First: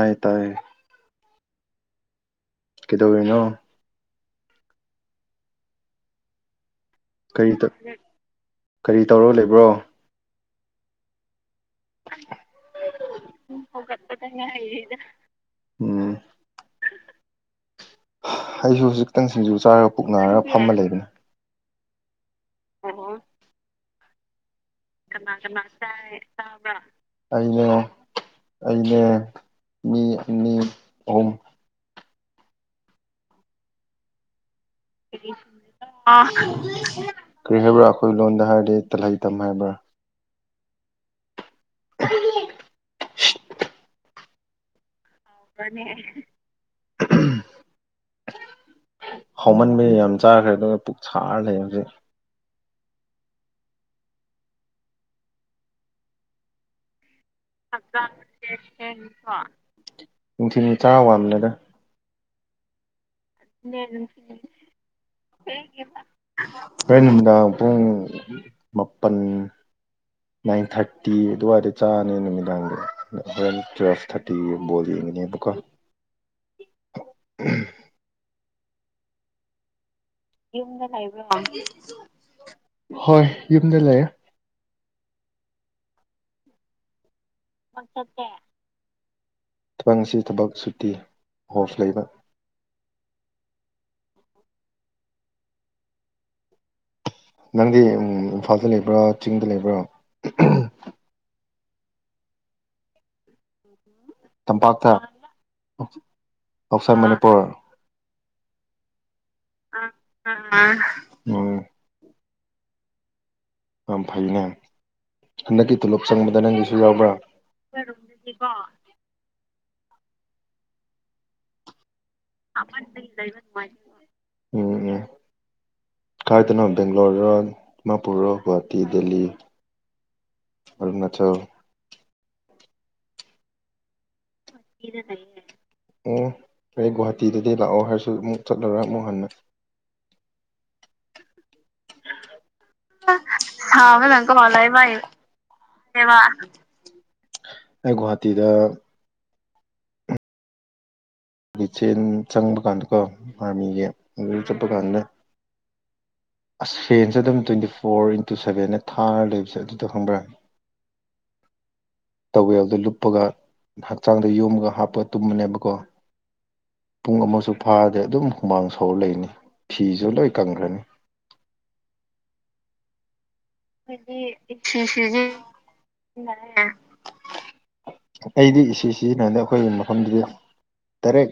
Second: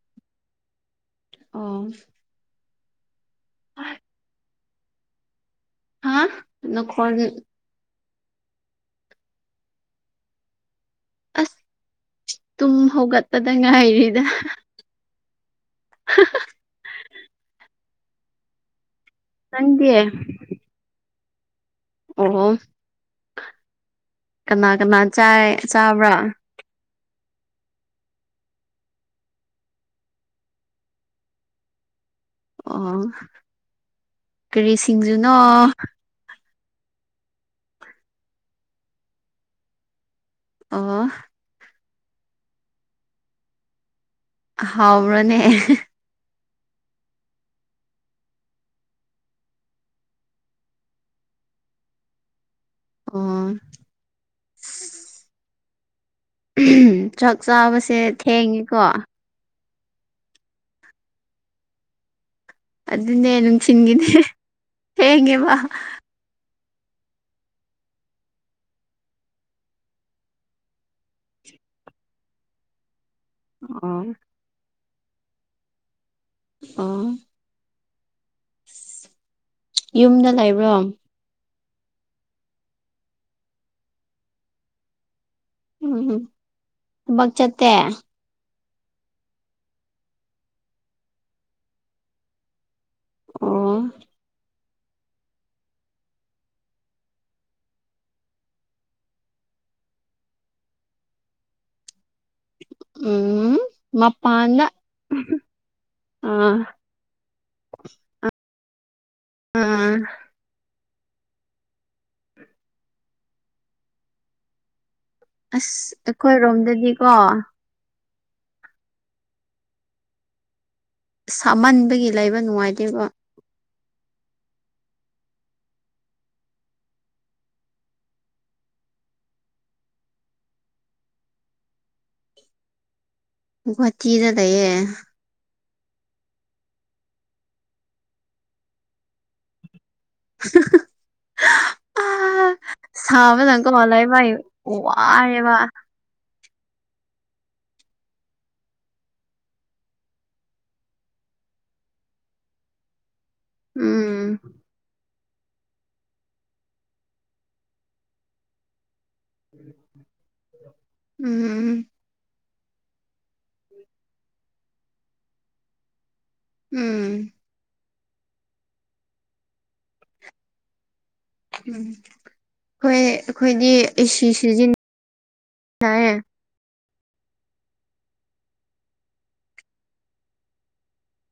ꯇꯥꯏ ꯇꯥꯏꯌꯦ ꯑ ꯀꯗ ꯑꯣꯏꯅꯣ ꯍꯥ ꯅ ꯈꯔ ꯀꯔꯤ ꯀꯔꯤ ꯇꯧꯔꯣ ꯂꯩꯕ꯭ꯔꯣ ꯑꯁ ꯇꯨꯝ ꯍꯧꯒꯠꯄꯗ ꯉꯥꯏꯔꯤꯗ ꯎꯝ ꯑꯩꯁꯨ ꯍꯧꯖꯤꯛꯇꯪ ꯁꯤꯡꯖꯨ ꯆꯥꯔꯒ ꯅꯪꯗꯤ ꯄꯨꯛ ꯅꯥꯔꯒ ꯐꯝꯃ ꯂꯩꯕꯅꯤ ꯑꯣꯍꯣ ꯀꯅꯥ ꯀꯅꯥ ꯆꯥꯏ ꯆꯥꯕ꯭ꯔꯥ ꯑꯩꯅꯦ ꯑꯩꯅꯦ ꯃꯤ ꯑꯅꯤ ꯑꯍꯨꯝ ꯑꯣ ꯀꯔꯤ ꯁꯤꯡꯖꯨꯅꯣ ꯀꯔꯤ ꯍꯥꯏꯕ꯭ꯔꯥ ꯑꯩꯈꯣꯏ ꯂꯣꯟꯗ ꯍꯥꯏꯔꯗꯤ ꯇꯜꯍꯩ ꯇꯝ ꯍꯥꯏꯕ꯭ꯔꯥ ꯑ [unintelligible] ꯍꯥꯎ꯭ꯔꯅꯦ ꯎ ꯍꯥꯎꯃꯟꯕ ꯌꯥꯝ ꯆꯥꯈ꯭ꯔꯦ ꯑꯗꯨꯒ ꯄꯨꯛ ꯁꯥꯔ ꯂꯩ ꯍꯧꯖꯤꯛ ꯑꯣ ꯆꯥꯛ ꯆꯥꯕꯁꯦ ꯊꯦꯡꯉꯤꯀꯣ ꯅꯨꯡꯊꯤꯅꯤ ꯇꯔꯥ ꯋꯥꯝꯂꯦꯗ ꯑꯗꯨꯅꯦ ꯅꯨꯡꯁꯤꯤꯟꯒꯤꯅꯦ ꯊꯦꯡꯉꯦꯕ ꯑꯔꯩ ꯅꯨꯃꯤꯗꯥꯡ ꯄꯨꯡ ꯃꯥꯄꯜ ꯅꯥꯏꯟ ꯊꯥꯔꯇꯤ ꯑꯗꯨꯋꯥꯏꯗ ꯆꯥꯅꯤ ꯅꯨꯃꯤꯗꯥꯡꯒꯤꯗ ꯋ ꯑꯣ ꯊꯔꯇꯤꯣꯜꯀ ꯑ ꯌꯨꯝꯗ ꯂꯩꯕ꯭ꯔꯣ ꯍꯣꯏ ꯌꯨꯝꯗ ꯂꯩꯌꯦꯦ ꯎꯝ ꯊꯕꯛ ꯆꯠꯇꯦ ꯊꯕꯪ ꯑꯁꯤ ꯊꯕꯛ ꯁꯨꯇꯤ ꯑꯣꯣꯐ ꯂꯩꯕ ꯑꯣ ꯅꯪꯗꯤ ꯏꯝꯐꯥꯜꯗ ꯂꯩꯕ꯭ꯔꯥ ꯆꯤꯡꯗ ꯂꯩꯕ꯭ꯔꯥ ꯎꯝ ꯃꯄꯥꯟꯗ ꯇꯝꯄꯥꯛꯇ ꯑꯥ ꯑꯥꯎꯠꯁꯥꯏꯠ ꯄꯣꯔ ꯑ ꯑ ꯎꯝ ꯌꯥꯝ ꯐꯩꯅꯦ ꯍꯟꯗꯛꯀꯤ ꯑꯁ ꯇꯣꯂꯣꯞ ꯆꯪꯕꯗ ꯅꯪꯒꯤꯁꯨ ꯑꯩꯈꯣꯏꯔꯣꯝꯗꯗꯤꯀꯣ ꯌꯥꯎꯕ꯭ꯔꯥ ꯀꯗꯤꯄꯥ ꯁꯥꯃꯟꯕꯒꯤ ꯂꯩꯕ ꯅꯨꯡꯉꯥꯏꯇꯦꯕ ꯎꯝ ꯎ ꯈꯥꯏꯗꯅꯣ ꯕꯦꯡꯒ꯭ꯂꯣꯔ ꯗꯤꯃꯥꯄꯨꯔ ꯒꯨꯍꯥꯇꯤ ꯗꯦꯜꯂꯤ ꯐ ꯅꯠꯇꯊꯧ ꯆꯤꯖ ꯏꯗ ꯂꯩ ꯑꯣ ꯑꯩ ꯒꯨꯍꯥꯇꯤꯗꯗꯤ ꯂꯥꯛꯑꯣ ꯍꯥꯏꯔꯁꯨ ꯑꯃꯨꯛ ꯆꯠꯂꯨꯔ ꯑꯃꯨꯛ ꯍꯟꯅ [inaudible] ꯑ ꯁ ꯃꯖꯪ ꯀꯃ ꯂꯩ ꯚꯥꯏ ꯋꯥꯔꯦꯕ ꯑꯩꯒꯨꯍꯥꯇꯤꯗ ꯂꯤꯆꯦꯟ ꯆꯪꯕ ꯀꯥꯟꯗꯀꯣ ꯑꯥꯔꯃꯤꯒꯤ ꯑꯗꯨ ꯎꯝ ꯆꯠꯄ ꯀꯥꯟꯗ ꯑꯁ ꯐꯦꯟꯁꯦ ꯑꯗꯨꯝ ꯇ꯭ꯋꯦꯟꯇꯤ ꯐꯣꯔ ꯏꯟꯇꯨ ꯁꯦꯚꯦꯟ ꯅ ꯊꯥꯔ ꯂꯩꯕꯁꯦ ꯑꯗꯨꯗꯣ ꯈꯪꯕ꯭ꯔꯥꯅꯤ ꯎꯝ ꯇꯧꯋꯦꯜꯗꯣ ꯂꯨꯞꯄꯒ ꯍꯛꯆꯥꯡꯗ ꯌꯣꯝꯃꯒ ꯍꯥꯞꯄꯒ ꯇꯨꯝꯕꯅꯦꯕꯀꯣ ꯎꯝ ꯄꯨꯡ ꯎꯝ ꯑꯃꯁꯨ ꯐꯥꯔꯗꯤꯦ ꯑꯗꯨꯝ ꯍꯨꯃꯥꯡ ꯁꯧꯔ ꯂꯩꯅꯤ ꯐꯤꯁꯨ ꯂꯣꯏ ꯀꯪꯈ꯭ꯔꯅꯤ ꯎꯝ ꯍꯣꯏ ꯁꯤ ꯑꯩꯗꯤ ꯏ ꯁꯤꯖꯤꯟꯅꯗ ꯑꯩꯈꯣꯏꯒꯤ ꯃꯐꯝꯗꯨꯗꯤ ꯗꯥꯏꯔꯦꯛ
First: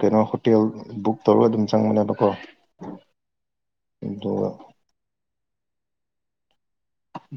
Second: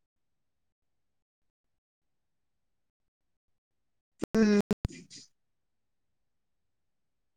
ꯀꯩꯅꯣ ꯍꯣꯇꯦꯜ ꯕꯨꯛ ꯇꯧꯔꯒ ꯑꯗꯨꯝ ꯆꯪꯕꯨꯅꯦꯅꯕꯀꯣ [inaudible] ꯎꯝ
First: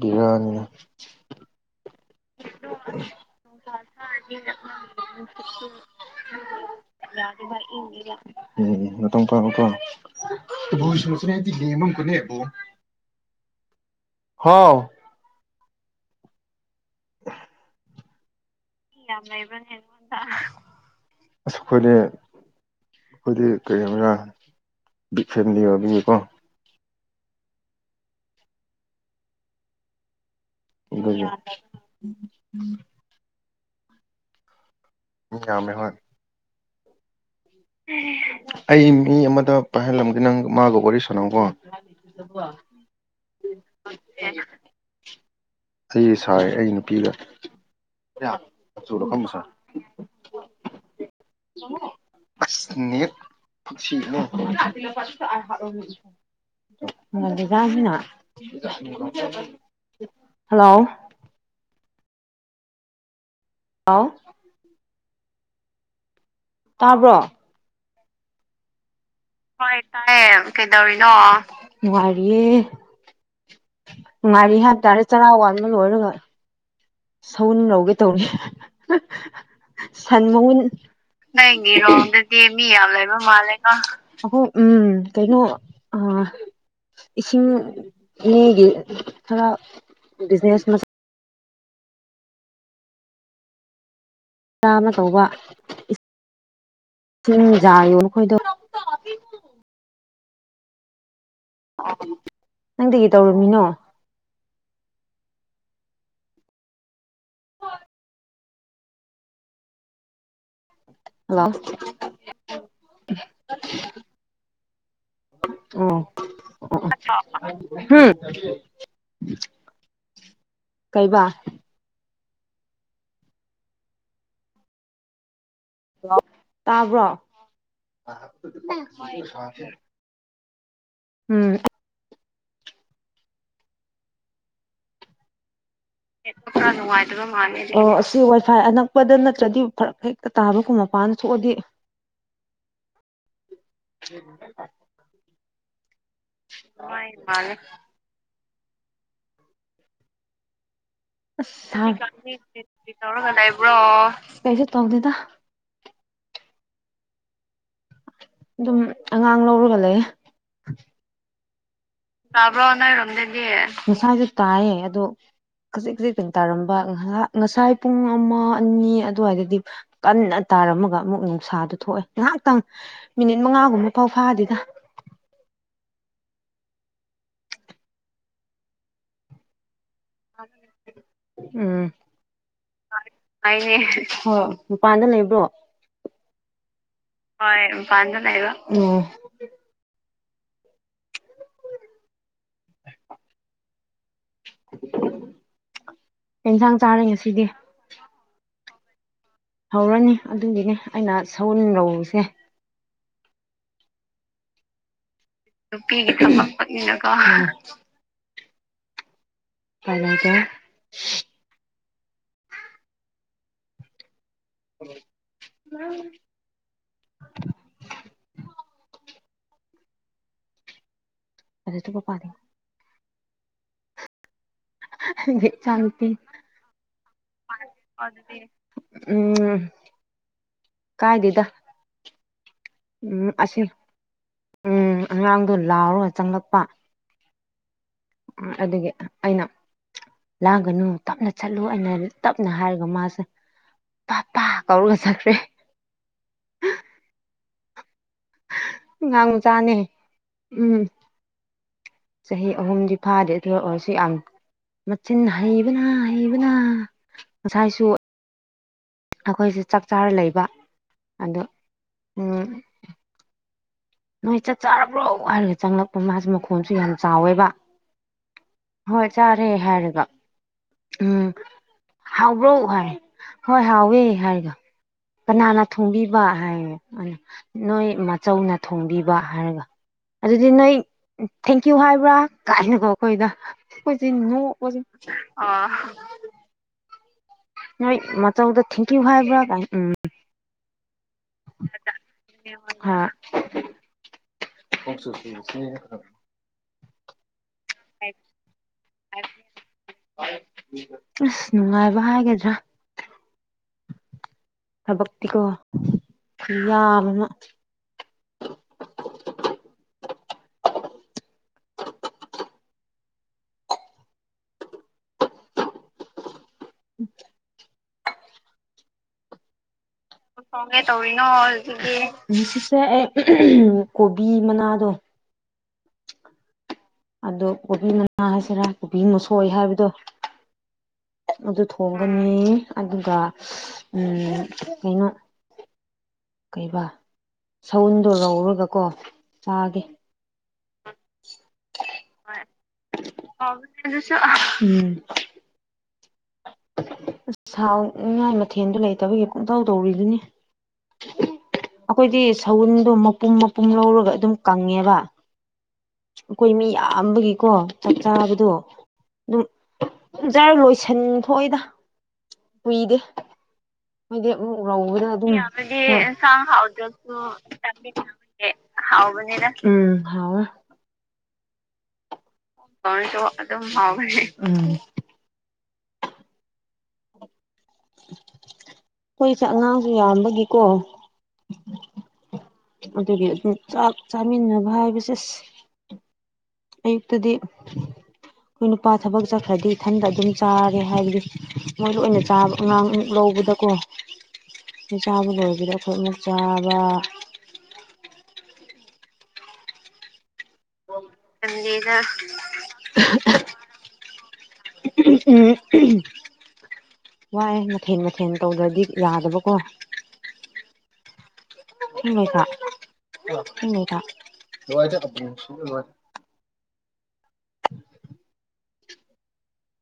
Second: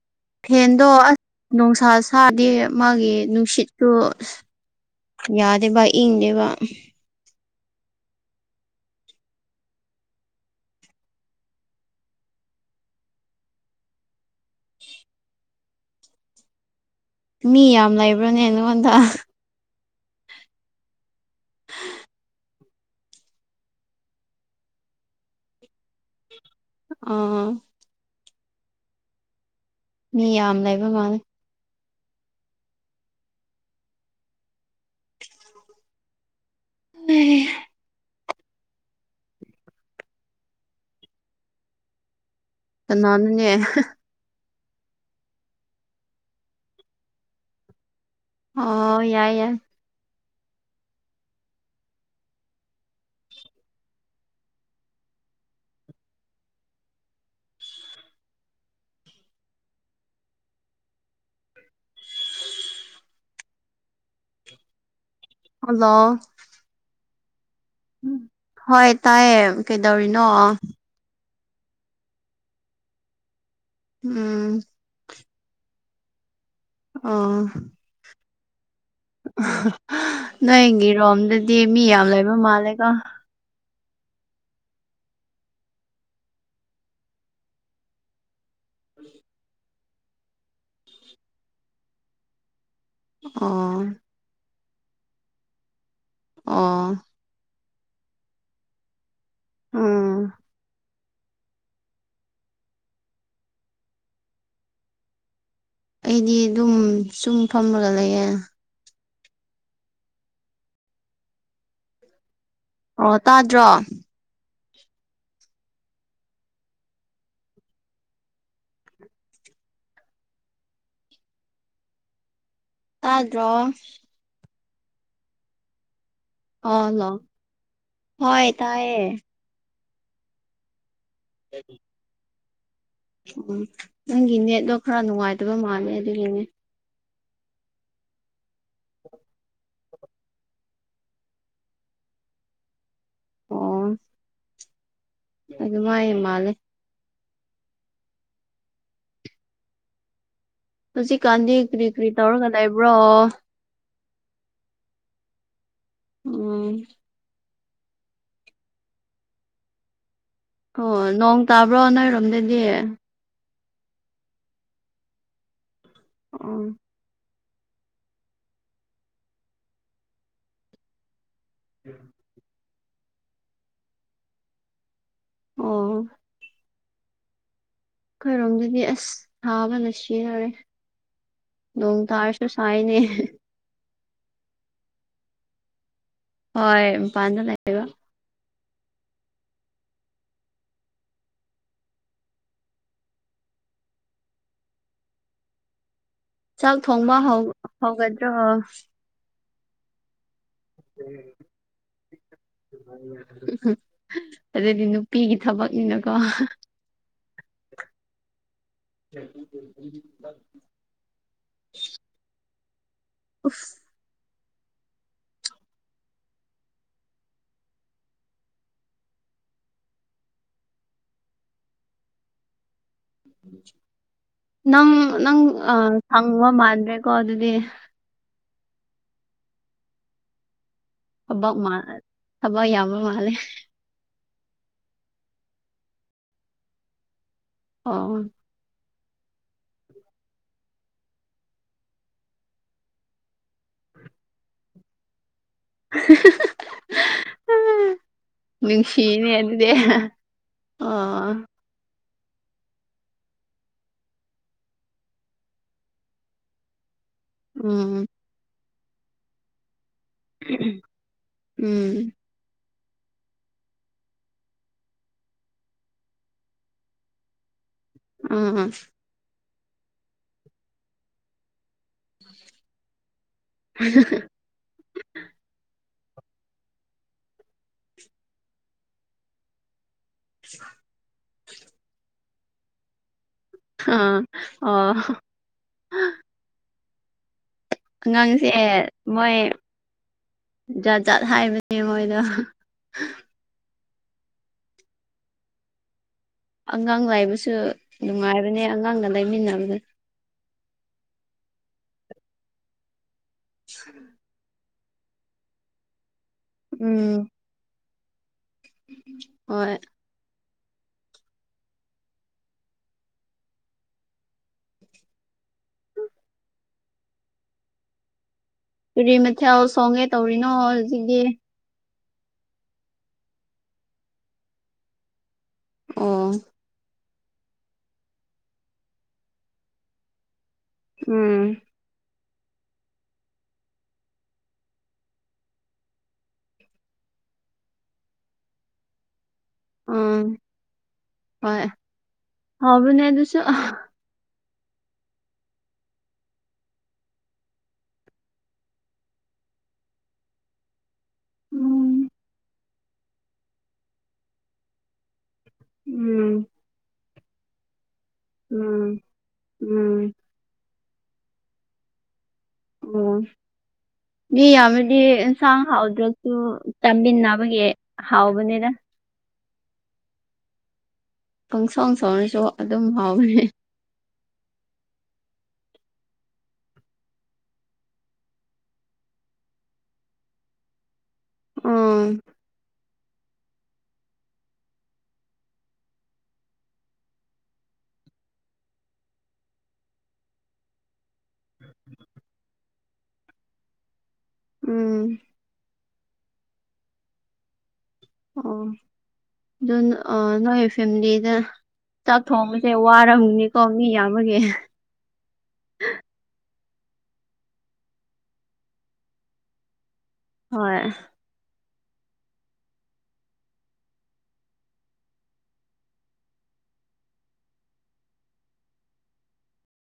ꯕꯤꯔꯥꯅꯤꯅ ꯐꯦꯟꯗꯣ ꯑꯁ ꯅꯨꯡꯁꯥ ꯁꯥꯗꯦ ꯃꯥꯒꯤ ꯅꯨꯡꯁꯤꯠꯇꯨ ꯑ ꯌꯥꯗꯦꯕ ꯏꯗꯦꯕ ꯎꯝ ꯅꯇꯪꯄꯥꯀ ꯁꯣꯆꯔꯦꯗꯤ ꯦꯃ ꯑꯃ ꯀꯅꯦꯦꯕꯣ ꯍꯥꯎ ꯃꯤ ꯌꯥꯝ ꯂꯩꯕ꯭ꯔꯣꯅꯦꯅ [unintelligible] ꯑꯩꯈꯣꯏꯗꯤ ꯀꯔꯤ ꯍꯥꯏꯕꯔꯥ ꯐꯦꯃꯤꯂꯤ ꯑꯣꯏꯕꯤꯒꯀꯣ ꯑꯥ ꯃꯤ ꯌꯥꯝ ꯂꯩꯕ ꯃꯥꯜꯂꯦ [inaudible] ꯌꯥꯝꯝꯃꯦ ꯍꯣꯏ ꯑꯩ ꯃꯤ ꯑꯃꯗ ꯄꯥꯏꯍꯜꯂꯝꯒꯦ ꯅꯪ ꯃꯥꯒ ꯋꯥꯔꯤ ꯁꯥꯟꯅꯝꯀꯣ ꯅꯅꯅꯦꯦ ꯑꯩ ꯁꯥꯏ ꯑꯩ ꯅꯨꯄꯤꯒꯆ ꯁꯥ ꯑꯣ ꯌꯥꯏ ꯌꯥꯏ ꯁꯉꯣ [unintelligible] ꯍꯗꯤ ꯌꯥꯁꯤꯅ ꯍꯜꯂꯣ ꯑꯥꯎ ꯍꯜꯂꯣ ꯇꯥꯕ꯭ꯔꯣ ꯎꯝ ꯍꯣꯏ ꯇꯥꯏꯌꯦ ꯍꯣꯏ ꯀꯩꯗꯧꯔꯤꯅꯣ ꯇꯥꯏꯌꯦ ꯀꯩꯗꯧꯔꯤꯅꯣ ꯉꯔꯤꯌꯦ ꯉꯔꯤ ꯎꯝ ꯍꯥ ꯇꯔꯦ ꯆꯔ ꯋꯥꯃꯜ ꯑꯣꯏꯔꯒ ꯑꯣ ꯁꯧꯟ ꯂꯧꯒꯦ ꯇꯧꯅꯤ ꯁꯟ ꯃꯨꯟ ꯅꯣꯏꯒꯤꯔꯣꯝꯗꯗꯤ ꯃꯤ ꯌꯥꯝ ꯂꯩꯕ ꯅꯪꯒꯤꯔꯣꯝꯗꯗꯤ ꯃꯤ ꯌꯥꯝ ꯃꯥꯜꯂꯦꯀꯣ ꯂꯩꯕ ꯃꯥꯜꯂꯦ ꯑꯩꯈꯣꯏ ꯎꯝ ꯀꯩꯅꯣ ꯏꯁꯤꯡ ꯂꯩ ꯒꯤ ꯈꯔ ꯕꯤꯖꯤꯅꯦꯁ ꯃ ꯑ ꯆꯥꯅ ꯇꯧꯕ ꯑꯥ ꯌꯥꯣꯟꯈꯣꯏꯗ ꯑꯥ ꯅꯪꯗꯒꯤ ꯇꯧꯔꯨꯝꯃꯤꯅꯣ ꯑꯩꯗꯤ ꯑꯗꯨꯝ ꯁꯨꯝ ꯐꯝꯃꯒ ꯂꯩꯌꯦꯦ ꯑꯂ ꯑꯣ ꯇꯥꯗ꯭ꯔꯣ ꯑꯣ ꯎꯝ ꯀꯩꯕ ꯑ꯭ꯔꯣ ꯑꯣ ꯇꯥꯕ꯭ꯔꯣ ꯍꯜꯂꯣ ꯍꯣꯏ ꯇꯥꯏꯌꯦ ꯎꯝ ꯎꯝ ꯅꯪꯒꯤ ꯅꯦꯠꯗꯣ ꯈꯔ ꯅꯨꯡꯉꯥꯏꯇꯕ ꯃꯥꯜꯂ ꯑꯦꯣ ꯀ ꯅꯨꯡꯉꯥꯏ ꯑꯣ ꯑꯁꯤ ꯋꯥꯏꯐꯥꯏ ꯑꯅꯛꯄꯗ ꯅꯠꯇ꯭ꯔꯗꯤ ꯐꯔꯛ ꯍꯦꯛꯇ ꯇꯥꯕꯒꯨꯝ ꯃꯄꯥꯟꯅ ꯊꯣꯛꯑꯗꯤ ꯍ ꯑꯗꯨ ꯃꯥꯏ ꯃꯥꯂꯦ ꯃꯥꯅꯦ ꯍꯧꯖꯤꯛꯀꯥꯟꯗꯤ ꯀꯔꯤ ꯑꯁꯕ꯭ꯔꯣ ꯀꯔꯤ ꯇꯧꯔꯒ ꯂꯩꯕ꯭ꯔꯣ ꯀꯩꯁꯨ ꯇꯧꯗꯦꯗ ꯑꯣ ꯑꯗꯨꯝ ꯑꯉꯥꯡ ꯂꯧꯔꯒ ꯂꯩ ꯑꯣ ꯅꯣꯡ ꯇꯥꯕ꯭ꯔꯣ ꯅꯣꯏꯔꯣꯝꯗꯗꯤ ꯁꯥꯕ꯭ꯔꯣꯅ ꯏꯔꯣꯝꯗꯦꯗꯤꯦ ꯉꯁꯥꯁꯨ ꯇꯥꯏꯌꯦ ꯑꯗꯣ ꯈꯖꯤꯛ ꯈꯖꯤꯛꯛꯇꯩꯅ ꯑꯣ ꯇꯥꯔꯝꯕ ꯉꯥꯏꯍꯥꯛ ꯉꯁꯥꯏ ꯄꯨꯡ ꯑꯃ ꯑꯅꯤ ꯑꯗꯨꯋꯥꯏꯗꯗꯤ ꯀꯟꯅ ꯇꯥꯔꯝꯃꯒ ꯑꯃꯨꯛ ꯎꯅꯨꯡꯁꯥꯗ ꯊꯣꯛꯑꯦ ꯉꯥꯏꯍꯥꯛꯇꯪ ꯃꯤꯅꯤꯠ ꯃꯉꯥꯒꯨꯝꯕ ꯄꯥꯎ ꯐꯥꯗꯦꯗ ꯑꯣ ꯈꯣꯏꯔꯣꯝꯗꯨꯗꯤ ꯑꯁ ꯊꯥꯕ ꯅ ꯁꯤꯖꯤꯟꯅꯔꯦ ꯎꯝ ꯅꯣꯡ ꯇꯥꯔꯁꯨ ꯁꯥꯏꯅꯦ ꯍꯣꯏ ꯃꯄꯥꯟꯗ ꯂꯩꯕ꯭ꯔꯣ ꯍꯣꯏ ꯃꯄꯥꯟꯗ ꯍꯣꯏ ꯂꯩꯕ ꯃꯄꯥꯟꯗ ꯂꯩꯕꯣ ꯎ [unintelligible] ꯆꯥꯛ ꯆꯥꯔꯦ ꯊꯣꯡꯕ ꯉꯁꯤꯗꯤ ꯍꯧꯒꯗ꯭ꯔꯣ ꯍꯧꯔꯅꯤ ꯑꯗꯨꯒꯤꯅꯤ ꯑꯩꯅ ꯁꯩꯎꯟ ꯂꯧꯔꯤꯁꯦ ꯑꯗꯨꯗꯤ ꯅꯨ ꯄꯤꯒꯤ ꯊꯕꯛꯅꯤꯅꯀꯣ ꯇꯜꯂꯦꯗ ꯎꯐ [inaudible] ꯑꯗꯨ ꯊꯨꯞꯄ ꯄꯥꯗꯦ [inaudible] ꯅꯪ ꯅꯪ ꯏꯆꯥ ꯑꯥ ꯅꯨꯨꯄꯤ ꯁꯪꯕ ꯃꯥꯟꯗ꯭ꯔꯦꯀꯣ ꯑꯗꯨꯗꯤ ꯎꯝ ꯀꯥꯏꯗꯦꯗ ꯊꯕꯛ ꯃꯥ ꯊꯕꯛ ꯌꯥꯝꯕ ꯎꯝ ꯃꯥꯜꯂꯦ ꯑꯁꯤ ꯎꯝ ꯑꯉꯥꯡꯗꯣ ꯂꯥꯎꯔꯒ ꯆꯪꯂꯛꯄ ꯑꯣ ꯎꯝ ꯑꯗꯨꯒꯤ ꯑꯩꯅ ꯂꯥꯡꯒꯅꯨ ꯇꯞꯅ ꯆꯠꯂꯨ ꯑꯩꯅ ꯇꯞꯅ ꯍꯥꯏꯔꯒ ꯃꯥꯁꯦ ꯄꯥ ꯄꯥ ꯀꯧꯔꯒ ꯆꯈ꯭ꯔꯦ [inaudible] ꯅꯨꯡꯁꯤꯅꯦ ꯑꯉꯥꯡ ꯑꯗꯨꯗꯦ ꯃꯆꯥꯅꯦ ꯎꯝ ꯑ ꯆꯍꯤ ꯑꯍꯨꯝꯗꯤ ꯐꯥꯗꯦ ꯑꯗꯨ ꯑꫭꯏꯔꯁꯨ ꯌꯥꯝ ꯃꯆꯤꯟ ꯍꯩꯕꯅ ꯍꯩꯕꯅ ꯉꯁꯥꯏꯁꯨ ꯎꯝ ꯑꯩꯈꯣꯏꯁꯦ ꯆꯥꯛ ꯆꯥꯔ ꯂꯩꯕ ꯑꯗꫭ ꯎꯝ ꯅꯣꯏ ꯆꯠ ꯆꯥꯔꯕ꯭ꯔꯣ ꯍꯥꯏꯔꯒ ꯆꯪꯂꯛꯄ ꯃꯥꯁꯦ ꯃꯈꯣꯟꯁꯨ ꯌꯥꯝ ꯆꯥꯎꯋꯦꯕ ꯎꯝ ꯍꯩ ꯍꯥꯏꯔꯒ ꯎꯝ ꯍꯥꯎꯕ꯭ꯔꯣ ꯍꯥꯏꯔ ꯍꯣꯏ ꯍꯥꯎꯋꯦ ꯍꯥꯏꯔꯒ ꯀꯅꯥꯅ ꯊꯣꯡꯕꯤꯕ ꯍꯥꯏꯔꯦ ꯑꯗꯨ ꯅꯣꯏ ꯃꯥꯆꯧꯅ ꯊꯣꯡꯕꯤꯕ ꯍꯥꯏꯔꯒ ꯑꯗꯨꯗꯤ ꯅꯣꯏ ꯊꯦꯡꯀ꯭ꯌꯨ ꯍꯥꯏꯕ꯭ꯔꯥ ꯀꯥꯏꯅꯀꯣ ꯑꯩꯈꯣꯏꯗ ꯑꯈꫭꯏꯖꯤ ꯑꯥ ꯅꫭꯛꯄꯖꯤ ꯑꯣ ꯑꯉꯥꯡꯁꯦ ꯊꯦꯡꯀ꯭ꯌꯨ ꯃꯣꯏ ꯍꯥꯏꯕ꯭ꯔꯥ ꯀꯥꯏꯅ ꯎꯝ ꯖꯥ ꯖꯥꯠ ꯍꯥꯏꯕꯅꯦ ꯃꯣꯏꯗꫭ ꯊꯕꯛꯁꯨ ꯁꯨ ꯁꯦ ꯈ꯭ꯔꯕ ꯑꯉꯥꯡ ꯂꯥꯏꯕꯁꯨ ꯅꯨꯡꯉꯥꯏꯕꯅꯦ ꯑꯉꯥꯡꯅ ꯂꯩꯃꯤꯟꯅꯕꯗꯨ ꯑꯁ ꯅꯨꯡꯉꯥꯏꯕ ꯍꯥꯏꯒꯗ꯭ꯔꯥ [inaudible] ꯊꯕꯛꯇꯤꯀꫭ ꯈꯨꯌꯥꯝ ꯑꯃ ꯎꯝ ꯍꯣꯏ [inaudible] ꯄꯨꯔꯤ ꯃꯊꯦꯜ ꯊꯣꯡꯒꯦ ꯊꫭꯡꯒꯦ ꯇꯧꯔꯤꯅꯣ ꯑꯗꯨꯗꯤ ꯉꯁꯤꯁꯦ ꯑꯦ ꯀꯣꯕꯤ ꯃꯅꯥꯗꯣ ꯑꯣ ꯑꯗꯣ ꯀꯣꯕꯤ ꯃꯅꯥ ꯍꯥꯏꯁꯤꯔꯥ ꯀꯣꯕꯤ ꯃꯁꯣꯏ ꯍꯥꯏꯕꯗꯣ ꯎꯝ ꯑꯗꯨ ꯊꯣꯡꯒ ꯅꯤ ꯑꯗꯨꯒ ꯎꯝ ꯀꯩꯅꯣ ꯀꯩꯕꯥ ꯁꯎꯟꯗꯣ ꯂꯧꯔꯒ ꯀꯣ ꯑꯥ ꯍꫭꯏ ꯍꯥꯎꯕꯅꯦ ꯑꯗꯨꯁꯨ ꯍꯥꯎꯚꯅꯤ ꯗꯨꯁꯨ ꯎꯝ ꯑꯁ ꯍꯥꯎꯅꯤꯡꯉꯥꯏ ꯃꯊꯦꯜꯗꯨ ꯂꯩꯇꯕꯒꯤ ꯄꯨꯡꯇꯧ ꯇꯧꯔꯤꯗꯨꯅꯤ ꯎꯝ ꯑꯩꯈꯣꯏꯗꯤ ꯁꯎꯟꯗꯣ ꯃꯄꯨꯝ ꯃꯄꯨꯝ ꯂꯧꯔꯒ ꯑꯗꯨꯝ ꯀꯪꯉꯦꯕ ꯎꯝ ꯑꯩꯈꯣꯏ ꯃꯤ ꯌꯥꯝꯌꯥꯝꯕꯒꯤꯀꯣ ꯆꯞ ꯆꯥꯕꯗꯣ ꯎꯝ ꯑꯗꯨꯝ ꯑꯗꯨꯝ ꯎꯝ ꯆꯥꯔ ꯂꯣꯏ ꯁꯟ ꯊꯣꯛꯏꯗ ꯀꯨꯏꯗꯦ ꯑꯣ ꯍꯥꯏꯗꯤ ꯃꯤ ꯑꯃꯨꯛ ꯌꯥꯝꯃꯗꯤ ꯔꯧꯕꯗ ꯏꯟꯁꯥꯡ ꯍꯥꯎꯗ꯭ꯔꯁꯨ ꯑꯗꯨꯝꯟꯁꯥꯡ ꯍꯥꯎꯗ꯭ꯔꯁꯨ ꯆꯥꯃꯤꯟꯅꯕꯒꯤ ꯍꯥꯎꯕꯅꯤꯗ ꯎꯝ ꯍꯥꯎ ꯄꯪꯁꯥꯎ ꯁꯥꯎꯅꯁꯨ ꯀꯁꯨ ꯑꯗꯨꯝ ꯍꯥꯎꯕꯅꯦ ꯑꯩꯈꯣꯏꯁꯦ ꯑꯉꯥꯡꯁꯨ ꯌꯥꯝꯕꯒꯤꯀꯣ [unintelligible] ꯑꯗꯨꯒꯤ ꯑꯗꯨꯝ ꯆꯥꯛ ꯆꯥꯃꯤꯟꯅꯕ ꯍꯥꯏꯕꯁꯦ ꯑꯁ ꯑꯌꯨꯛꯇꯗꯤ ꯑꯩꯈꯣꯏ ꯅꯨꯄꯥ ꯊꯕꯛ ꯆꯠꯈ꯭ꯔꯗꯤ ꯏꯊꯟꯇ ꯑꯗꯨꯝ ꯆꯥꯔꯦ ꯍꯥꯏꯕꯗꯤ ꯃꯣꯏꯗ ꯑꯣꯏꯅ ꯆꯥꯕ ꯑꯉꯥꯡ ꯑꯃꯨꯛ ꯂꯧꯕꯗꯀꯣꯣꯏ ꯎꯝ ꯆꯥꯕ ꯂꯣꯏꯕꯗ ꯊꯠꯅ ꯆꯥꯕ ꯑꯣ ꯑꯗꯨ ꯑ ꯅꯣꯏ ꯐꯦꯃꯤꯂꯤꯗ ꯆꯥꯛ ꯊꯣꯡꯕꯁꯦ ꯋꯥꯔꯝꯅꯤꯀꯣ ꯃꯤ ꯑꯃꯒꯤ [unintelligible] ꯋꯥꯏ ꯃꯊꯦꯜ ꯃꯊꯦꯜ ꯇꯧꯗ꯭ꯔꯗꯤ ꯌꯥꯗꯕꯀꯣ ꯍꯣꯏ ꯃꯦ